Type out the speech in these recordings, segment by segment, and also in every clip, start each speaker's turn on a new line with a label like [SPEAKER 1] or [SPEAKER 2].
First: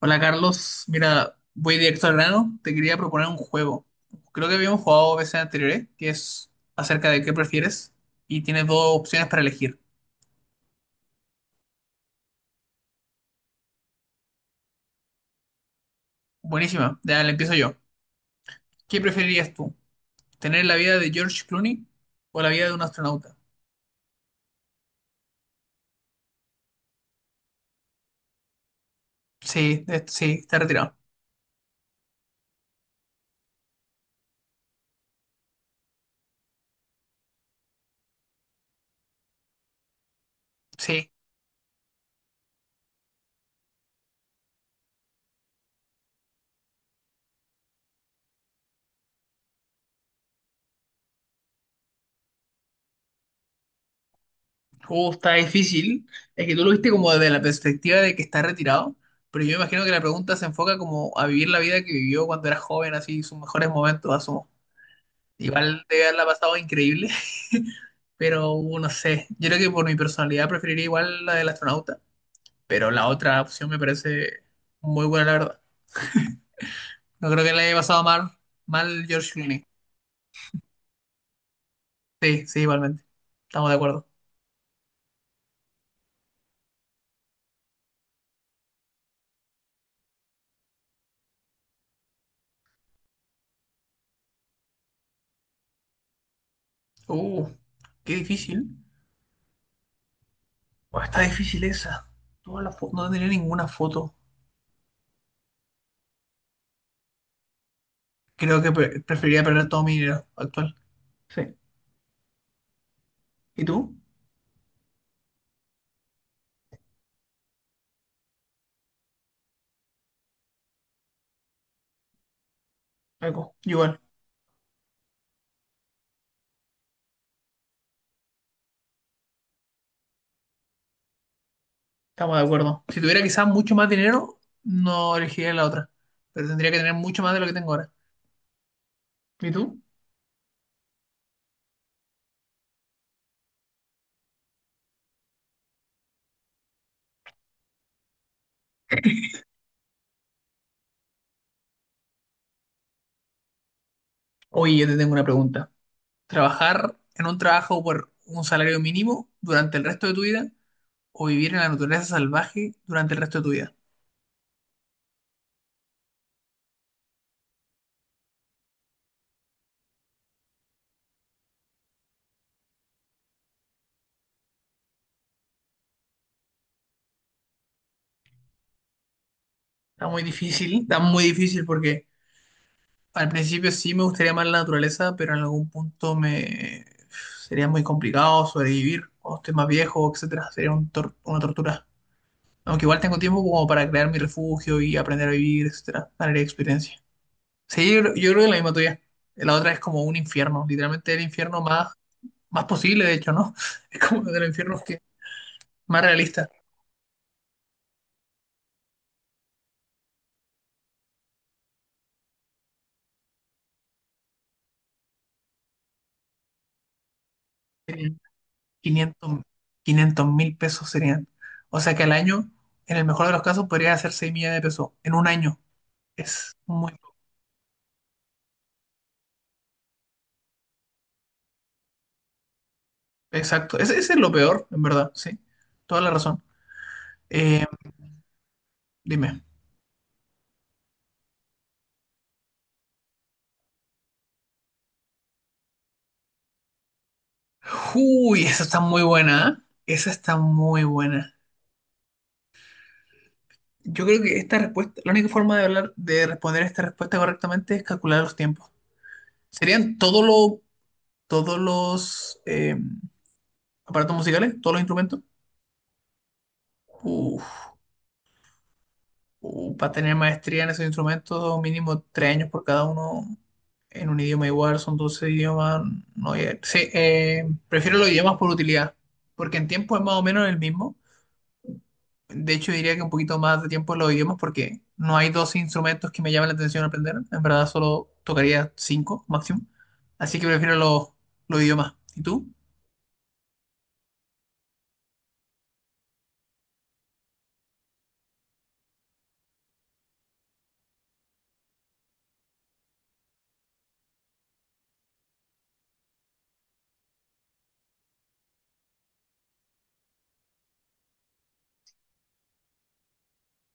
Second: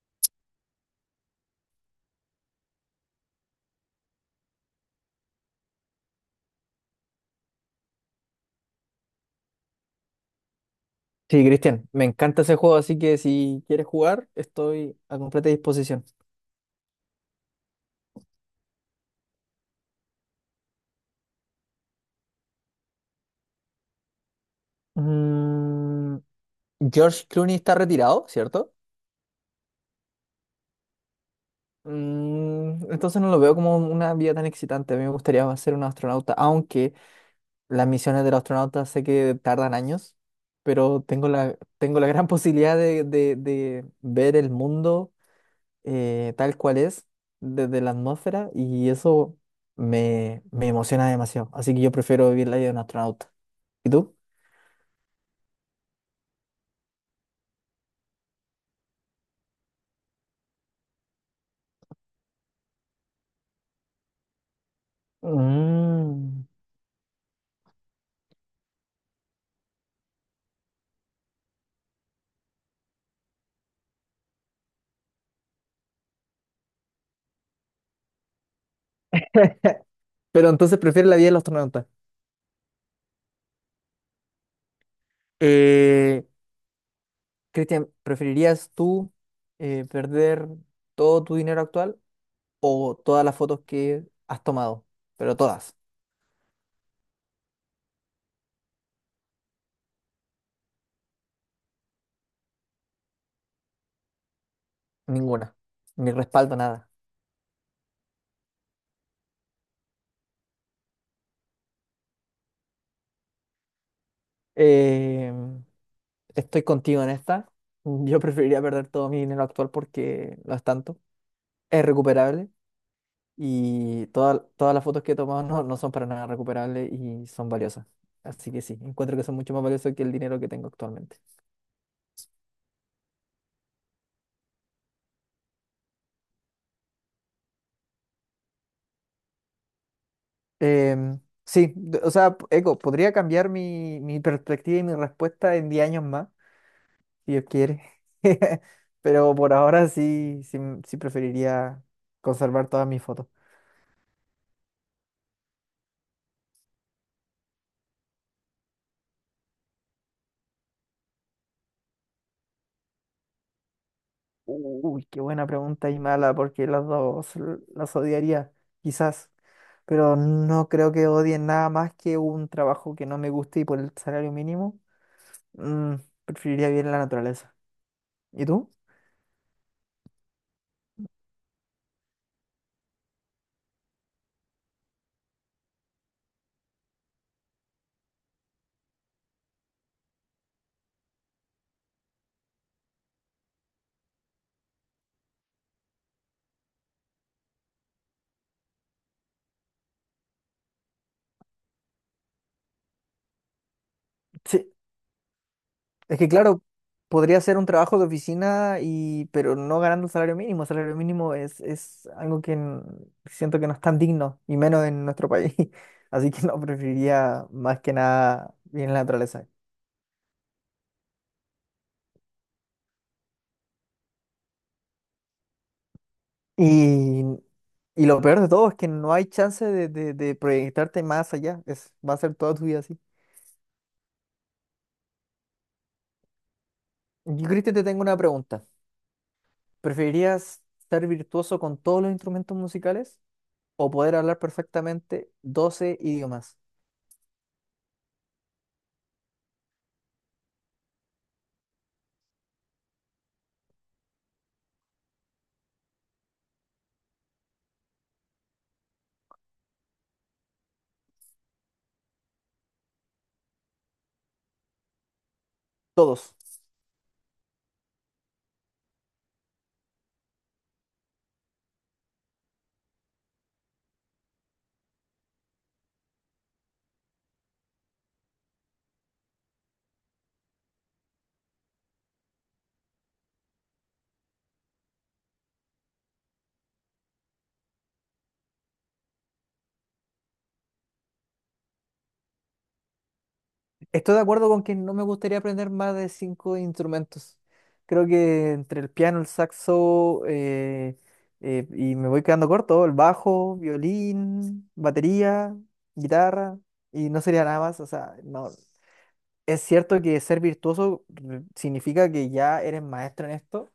[SPEAKER 1] Hola Carlos, mira, voy directo al grano. Te quería proponer un juego. Creo que habíamos jugado veces anteriores, que es acerca de qué prefieres y tienes dos opciones para elegir.
[SPEAKER 2] Sí, Cristian, me encanta ese juego, así que si quieres jugar, estoy a completa disposición.
[SPEAKER 1] Buenísima, ya le empiezo yo. ¿Qué preferirías tú? ¿Tener la vida de George Clooney o la vida de un astronauta?
[SPEAKER 2] Mm, George Clooney está retirado, ¿cierto?
[SPEAKER 1] Sí, sí, está retirado.
[SPEAKER 2] Entonces no lo veo como una vida tan excitante. A mí me gustaría ser un astronauta, aunque las misiones del astronauta sé que tardan años, pero
[SPEAKER 1] Sí,
[SPEAKER 2] tengo la gran posibilidad de ver el mundo tal cual es desde la atmósfera y eso me emociona demasiado. Así que yo prefiero vivir la vida de un astronauta. ¿Y tú?
[SPEAKER 1] Está difícil. Es que tú lo viste como desde la perspectiva de que está retirado, pero yo imagino que la pregunta se enfoca como a vivir la vida que vivió cuando era joven, así sus mejores momentos, asumo. Igual debe haberla
[SPEAKER 2] Mm.
[SPEAKER 1] pasado increíble, pero no sé. Yo creo que por mi personalidad preferiría igual la del astronauta, pero la otra opción me parece muy buena, la verdad. No creo que la haya pasado mal, George Clooney.
[SPEAKER 2] Pero entonces prefiere la vida del astronauta.
[SPEAKER 1] Sí, sí, igualmente. Estamos de acuerdo.
[SPEAKER 2] Eh, Cristian, ¿preferirías tú perder todo tu dinero actual o todas las fotos que has tomado? Pero todas,
[SPEAKER 1] Uh, qué difícil. Buah, está difícil esa. No tenía ninguna foto.
[SPEAKER 2] ninguna, ni respaldo, nada.
[SPEAKER 1] Creo que preferiría perder todo mi dinero actual. Sí. ¿Y tú?
[SPEAKER 2] Eh, estoy contigo en esta. Yo preferiría perder todo mi dinero actual porque no es tanto. Es recuperable.
[SPEAKER 1] Algo. Igual.
[SPEAKER 2] Y todas las fotos que he tomado no, no son para nada recuperables y son valiosas. Así que sí, encuentro que son mucho más valiosas que el dinero que tengo actualmente.
[SPEAKER 1] Estamos de acuerdo. Si tuviera quizás mucho más dinero, no elegiría la otra. Pero tendría que tener mucho más de lo que tengo ahora. ¿Y tú?
[SPEAKER 2] Em, sí, o sea, Eco, podría cambiar mi perspectiva y mi respuesta en 10 años más, si Dios quiere. Pero por ahora sí, sí, sí preferiría conservar todas mis fotos.
[SPEAKER 1] Oye, yo te tengo una pregunta. ¿Trabajar en un trabajo por un salario mínimo durante el resto de tu vida o vivir en la naturaleza salvaje durante el resto de tu vida?
[SPEAKER 2] Uy, qué buena pregunta y mala, porque las odiaría, quizás. Pero no creo que odien nada más que un trabajo que no me guste y por el salario mínimo, mm, preferiría vivir en la naturaleza. ¿Y tú?
[SPEAKER 1] Está muy difícil porque al principio sí me gustaría más la naturaleza, pero en algún punto me sería muy complicado sobrevivir cuando esté más viejo, etcétera. Sería una tortura. Aunque igual tengo tiempo como para crear mi refugio y aprender a vivir, etcétera, ganar experiencia. Sí, yo creo que la misma tuya. La otra es como un infierno, literalmente el infierno más posible, de hecho, ¿no? Es como uno de los
[SPEAKER 2] Sí,
[SPEAKER 1] infiernos que más
[SPEAKER 2] es que
[SPEAKER 1] realista.
[SPEAKER 2] claro, podría ser un trabajo de oficina y pero no ganando el salario mínimo. El salario mínimo es algo que siento que no es tan digno, y menos en nuestro país. Así que no, preferiría más que nada vivir en la
[SPEAKER 1] 500,
[SPEAKER 2] naturaleza.
[SPEAKER 1] 500 mil pesos serían. O sea que al año, en el mejor de los casos, podría hacer 6 millones de pesos. En un año. Es muy poco.
[SPEAKER 2] Y, y lo peor de todo es que no hay chance de proyectarte más allá. Es, va a ser toda tu vida así.
[SPEAKER 1] Exacto. Ese es lo peor, en verdad, sí. Toda la razón.
[SPEAKER 2] Yo,
[SPEAKER 1] Eh,
[SPEAKER 2] Cristian, te tengo una pregunta.
[SPEAKER 1] dime.
[SPEAKER 2] ¿Preferirías ser virtuoso con todos los instrumentos musicales o poder hablar perfectamente 12 idiomas?
[SPEAKER 1] Uy, esa está muy buena, ¿eh? Esa está muy buena. Yo creo que esta respuesta, la única forma de hablar, de responder esta respuesta correctamente es calcular los tiempos. ¿Serían todos los aparatos musicales, todos los instrumentos?
[SPEAKER 2] Todos.
[SPEAKER 1] Uf, para tener maestría en esos instrumentos, mínimo 3 años por cada uno en un idioma igual, son 12 idiomas. No, sí, prefiero los idiomas por utilidad, porque en tiempo es más o menos el mismo. De hecho, diría que un poquito más de tiempo en los idiomas porque no hay dos instrumentos que me llamen la atención aprender. En verdad, solo tocaría cinco máximo. Así que prefiero los idiomas. ¿Y tú?
[SPEAKER 2] Estoy de acuerdo con que no me gustaría aprender más de cinco instrumentos. Creo que entre el piano, el saxo, y me voy quedando corto, el bajo, violín, batería, guitarra, y no sería nada más. O sea, no. Es cierto que ser virtuoso significa que ya eres maestro en esto.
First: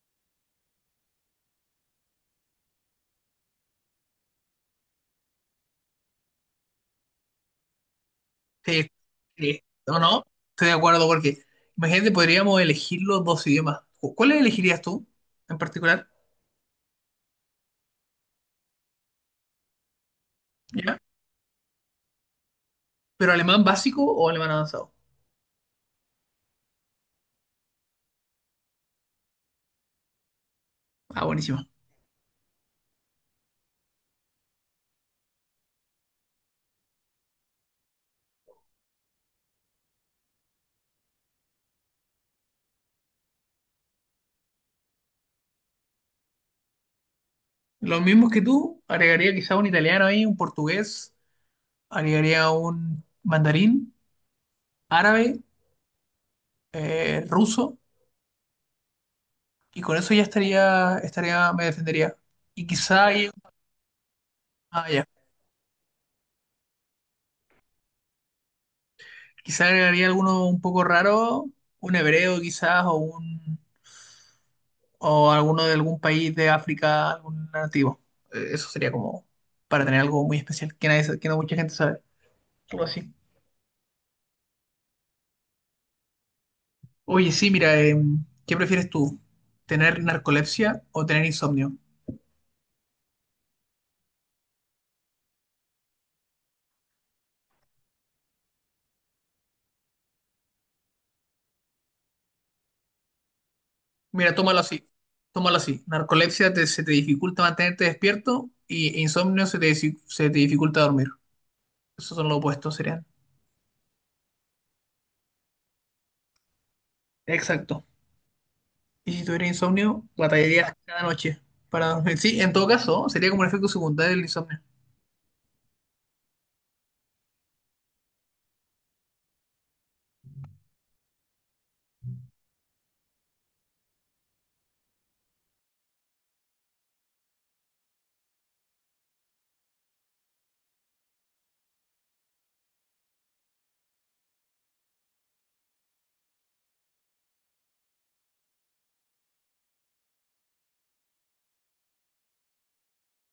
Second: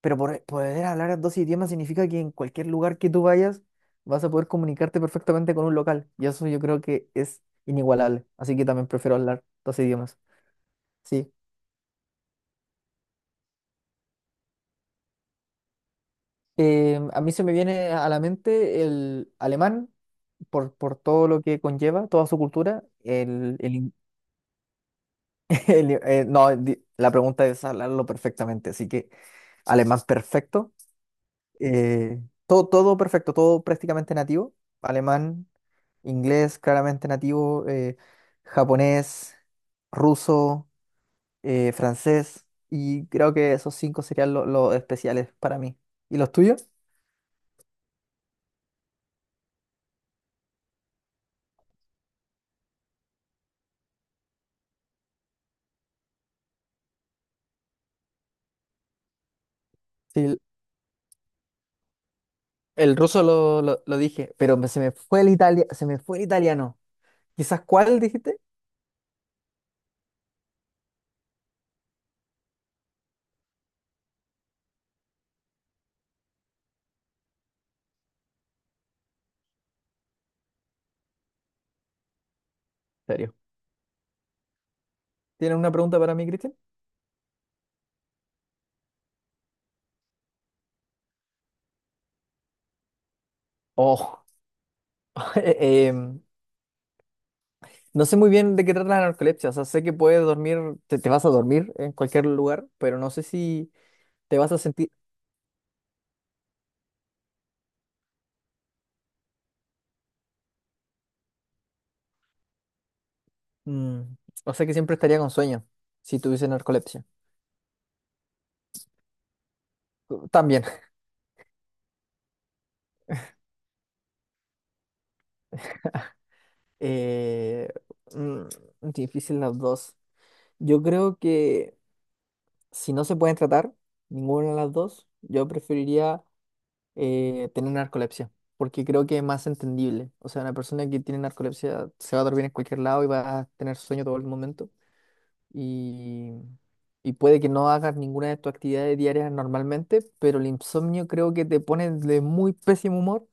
[SPEAKER 2] Pero poder hablar dos idiomas significa que en cualquier lugar que tú vayas vas a poder comunicarte perfectamente con un local. Y eso yo creo que es inigualable. Así que también
[SPEAKER 1] Sí,
[SPEAKER 2] prefiero hablar
[SPEAKER 1] sí.
[SPEAKER 2] dos
[SPEAKER 1] ¿O
[SPEAKER 2] idiomas.
[SPEAKER 1] no? Estoy de acuerdo
[SPEAKER 2] Sí.
[SPEAKER 1] porque, imagínate, podríamos elegir los dos idiomas. ¿Cuál elegirías tú en particular?
[SPEAKER 2] A mí se me viene a la mente el alemán por
[SPEAKER 1] ¿Ya?
[SPEAKER 2] todo lo que conlleva, toda su cultura.
[SPEAKER 1] ¿Pero alemán básico o alemán avanzado?
[SPEAKER 2] No, la pregunta es hablarlo perfectamente. Así que alemán perfecto.
[SPEAKER 1] Ah, buenísimo.
[SPEAKER 2] Eh, todo perfecto, todo prácticamente nativo. Alemán, inglés claramente nativo, japonés, ruso, francés. Y creo que esos cinco serían los especiales para mí. ¿Y los tuyos?
[SPEAKER 1] Los mismos que tú, agregaría quizá un italiano ahí, un portugués, agregaría un mandarín, árabe, ruso. Y con eso
[SPEAKER 2] Sí,
[SPEAKER 1] ya
[SPEAKER 2] el
[SPEAKER 1] estaría, me defendería. Y
[SPEAKER 2] el
[SPEAKER 1] quizá,
[SPEAKER 2] ruso lo dije, pero se
[SPEAKER 1] ah,
[SPEAKER 2] me
[SPEAKER 1] ya,
[SPEAKER 2] fue se me fue el italiano. ¿Quizás cuál dijiste? ¿En
[SPEAKER 1] quizá agregaría alguno un poco raro, un hebreo quizás, o alguno de algún país de África, algún nativo. Eso sería como para tener algo muy especial que, nadie, sa- que no mucha gente sabe. Algo así.
[SPEAKER 2] serio? ¿Tienes una pregunta para mí, Cristian?
[SPEAKER 1] Oye, sí, mira, ¿qué prefieres tú? ¿Tener narcolepsia o tener insomnio?
[SPEAKER 2] Oh, em, no sé muy bien de qué trata la narcolepsia, o sea, sé que puedes dormir, te vas a dormir en cualquier lugar, pero no sé si
[SPEAKER 1] Mira,
[SPEAKER 2] te vas a
[SPEAKER 1] tómalo así.
[SPEAKER 2] sentir,
[SPEAKER 1] Tómalo así. Narcolepsia se te dificulta mantenerte despierto e insomnio se te dificulta dormir. Esos son los opuestos, serían.
[SPEAKER 2] mm, o sea que siempre estaría con sueño si tuviese narcolepsia.
[SPEAKER 1] Exacto. Y si tuviera insomnio,
[SPEAKER 2] También.
[SPEAKER 1] batallarías cada noche para dormir. Sí, en todo caso, sería como un efecto secundario del insomnio.
[SPEAKER 2] Eh, mm, difícil las dos. Yo creo que si no se pueden tratar ninguna de las dos, yo preferiría tener narcolepsia, porque creo que es más entendible. O sea, una persona que tiene narcolepsia se va a dormir en cualquier lado y va a tener sueño todo el momento. Y, y puede que no hagas ninguna de tus actividades diarias normalmente, pero el insomnio creo que te pone de muy pésimo humor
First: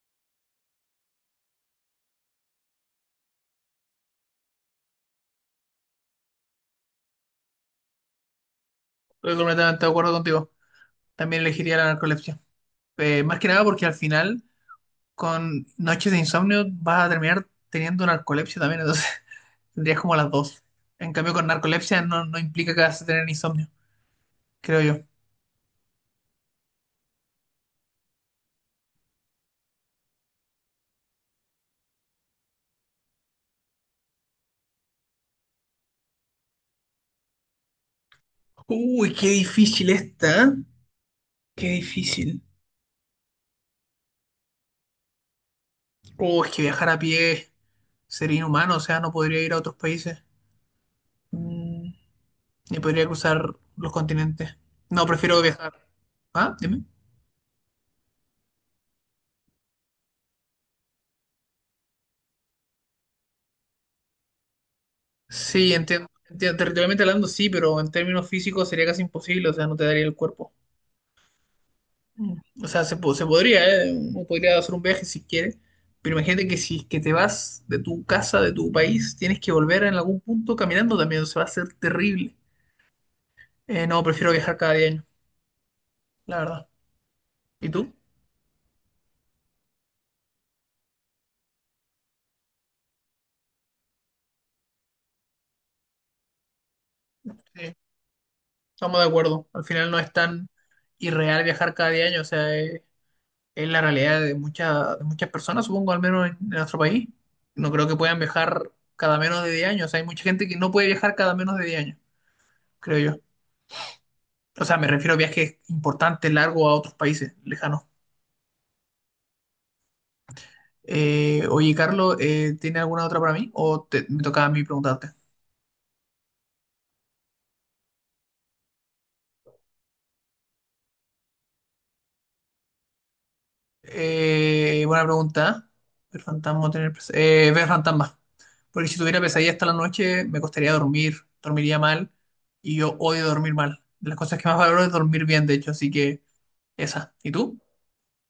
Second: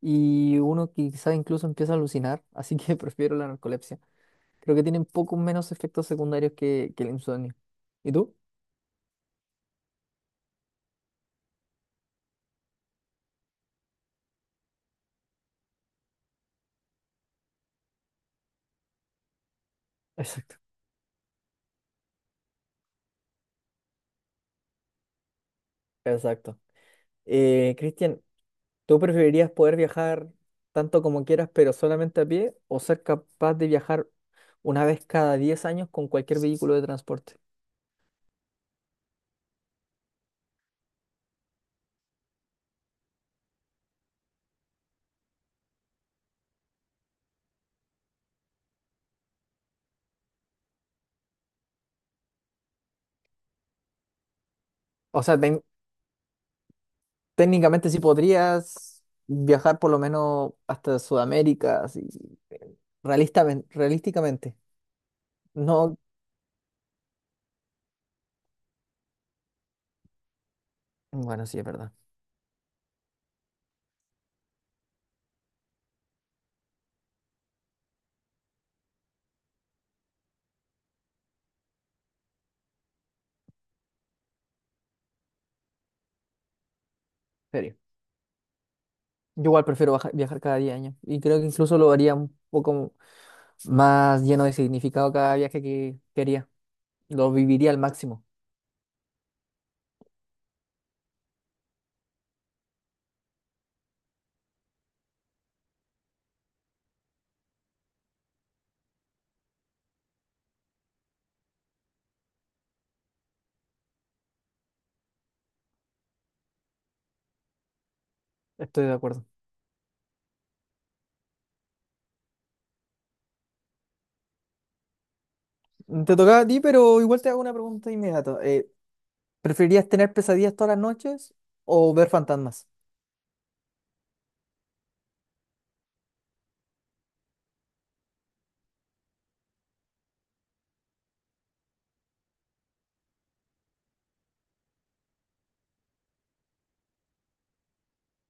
[SPEAKER 2] y uno quizás incluso empieza a alucinar, así que prefiero la narcolepsia. Creo que tienen poco menos efectos secundarios que el insomnio. ¿Y tú?
[SPEAKER 1] Estoy completamente de acuerdo contigo. También elegiría la narcolepsia. Más que nada porque al final, con noches de insomnio, vas a terminar teniendo narcolepsia también. Entonces, tendrías como las
[SPEAKER 2] Exacto,
[SPEAKER 1] dos. En cambio, con narcolepsia no, no implica que vas a tener insomnio, creo yo.
[SPEAKER 2] exacto. Cristian, ¿tú preferirías poder viajar tanto como quieras, pero solamente a pie, o ser capaz de viajar una vez cada 10 años con cualquier vehículo de transporte?
[SPEAKER 1] Uy, qué difícil esta. ¿Eh? Qué difícil. Uy, es que viajar a pie sería inhumano. O sea, no podría ir a otros países. Mm, y podría cruzar los continentes. No,
[SPEAKER 2] O sea,
[SPEAKER 1] prefiero
[SPEAKER 2] ten-
[SPEAKER 1] viajar. ¿Ah? Dime.
[SPEAKER 2] técnicamente sí podrías viajar por lo menos hasta Sudamérica, así, realísticamente.
[SPEAKER 1] Sí,
[SPEAKER 2] No,
[SPEAKER 1] entiendo. Territorialmente hablando, sí, pero en términos físicos sería casi imposible, o sea, no te daría el cuerpo.
[SPEAKER 2] bueno, sí, es verdad.
[SPEAKER 1] Mm. O sea, se podría, ¿eh? Uno podría hacer un viaje si quiere, pero imagínate que si es que te vas de tu casa, de tu país, tienes que volver en algún punto caminando también, se va a ser terrible. No, prefiero viajar cada 10 la verdad. ¿Y
[SPEAKER 2] Serio.
[SPEAKER 1] tú?
[SPEAKER 2] Yo igual prefiero viajar cada 10 años y creo que incluso lo haría un poco más lleno de significado cada viaje que quería. Lo viviría
[SPEAKER 1] Sí,
[SPEAKER 2] al máximo.
[SPEAKER 1] estamos de acuerdo. Al final no es tan irreal viajar cada 10 años, o sea, es la realidad de muchas personas, supongo, al menos en nuestro país. No creo que puedan viajar cada menos de 10 años. O sea, hay mucha gente que no puede viajar cada menos de 10 años, creo yo. O sea, me refiero a viajes importantes, largos a otros países lejanos.
[SPEAKER 2] Estoy de acuerdo.
[SPEAKER 1] Oye, Carlos, ¿tiene alguna otra para mí? ¿O me tocaba a mí preguntarte?
[SPEAKER 2] Te tocaba a ti, pero igual te hago una pregunta inmediata. ¿Preferirías tener pesadillas todas las noches o ver fantasmas?
[SPEAKER 1] Buena pregunta. Ver fantasmas. Porque si tuviera pesadillas hasta la noche, me costaría dormir, dormiría mal. Y yo odio dormir mal. De las cosas que más valoro es dormir bien, de hecho. Así que esa. ¿Y tú?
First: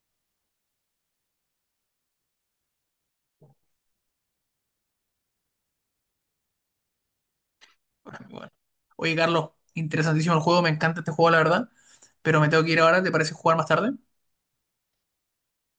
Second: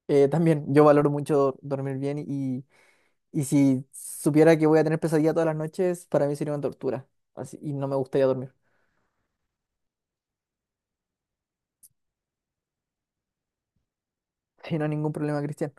[SPEAKER 2] También, yo valoro mucho dormir bien. Y si supiera que voy a tener pesadilla todas las noches, para mí sería una tortura. Así, y no me
[SPEAKER 1] Bueno,
[SPEAKER 2] gustaría
[SPEAKER 1] igual.
[SPEAKER 2] dormir.
[SPEAKER 1] Oye, Carlos, interesantísimo el juego, me encanta este juego, la verdad. Pero me tengo que ir ahora, ¿te parece jugar más tarde?
[SPEAKER 2] Y no hay ningún problema, Cristian.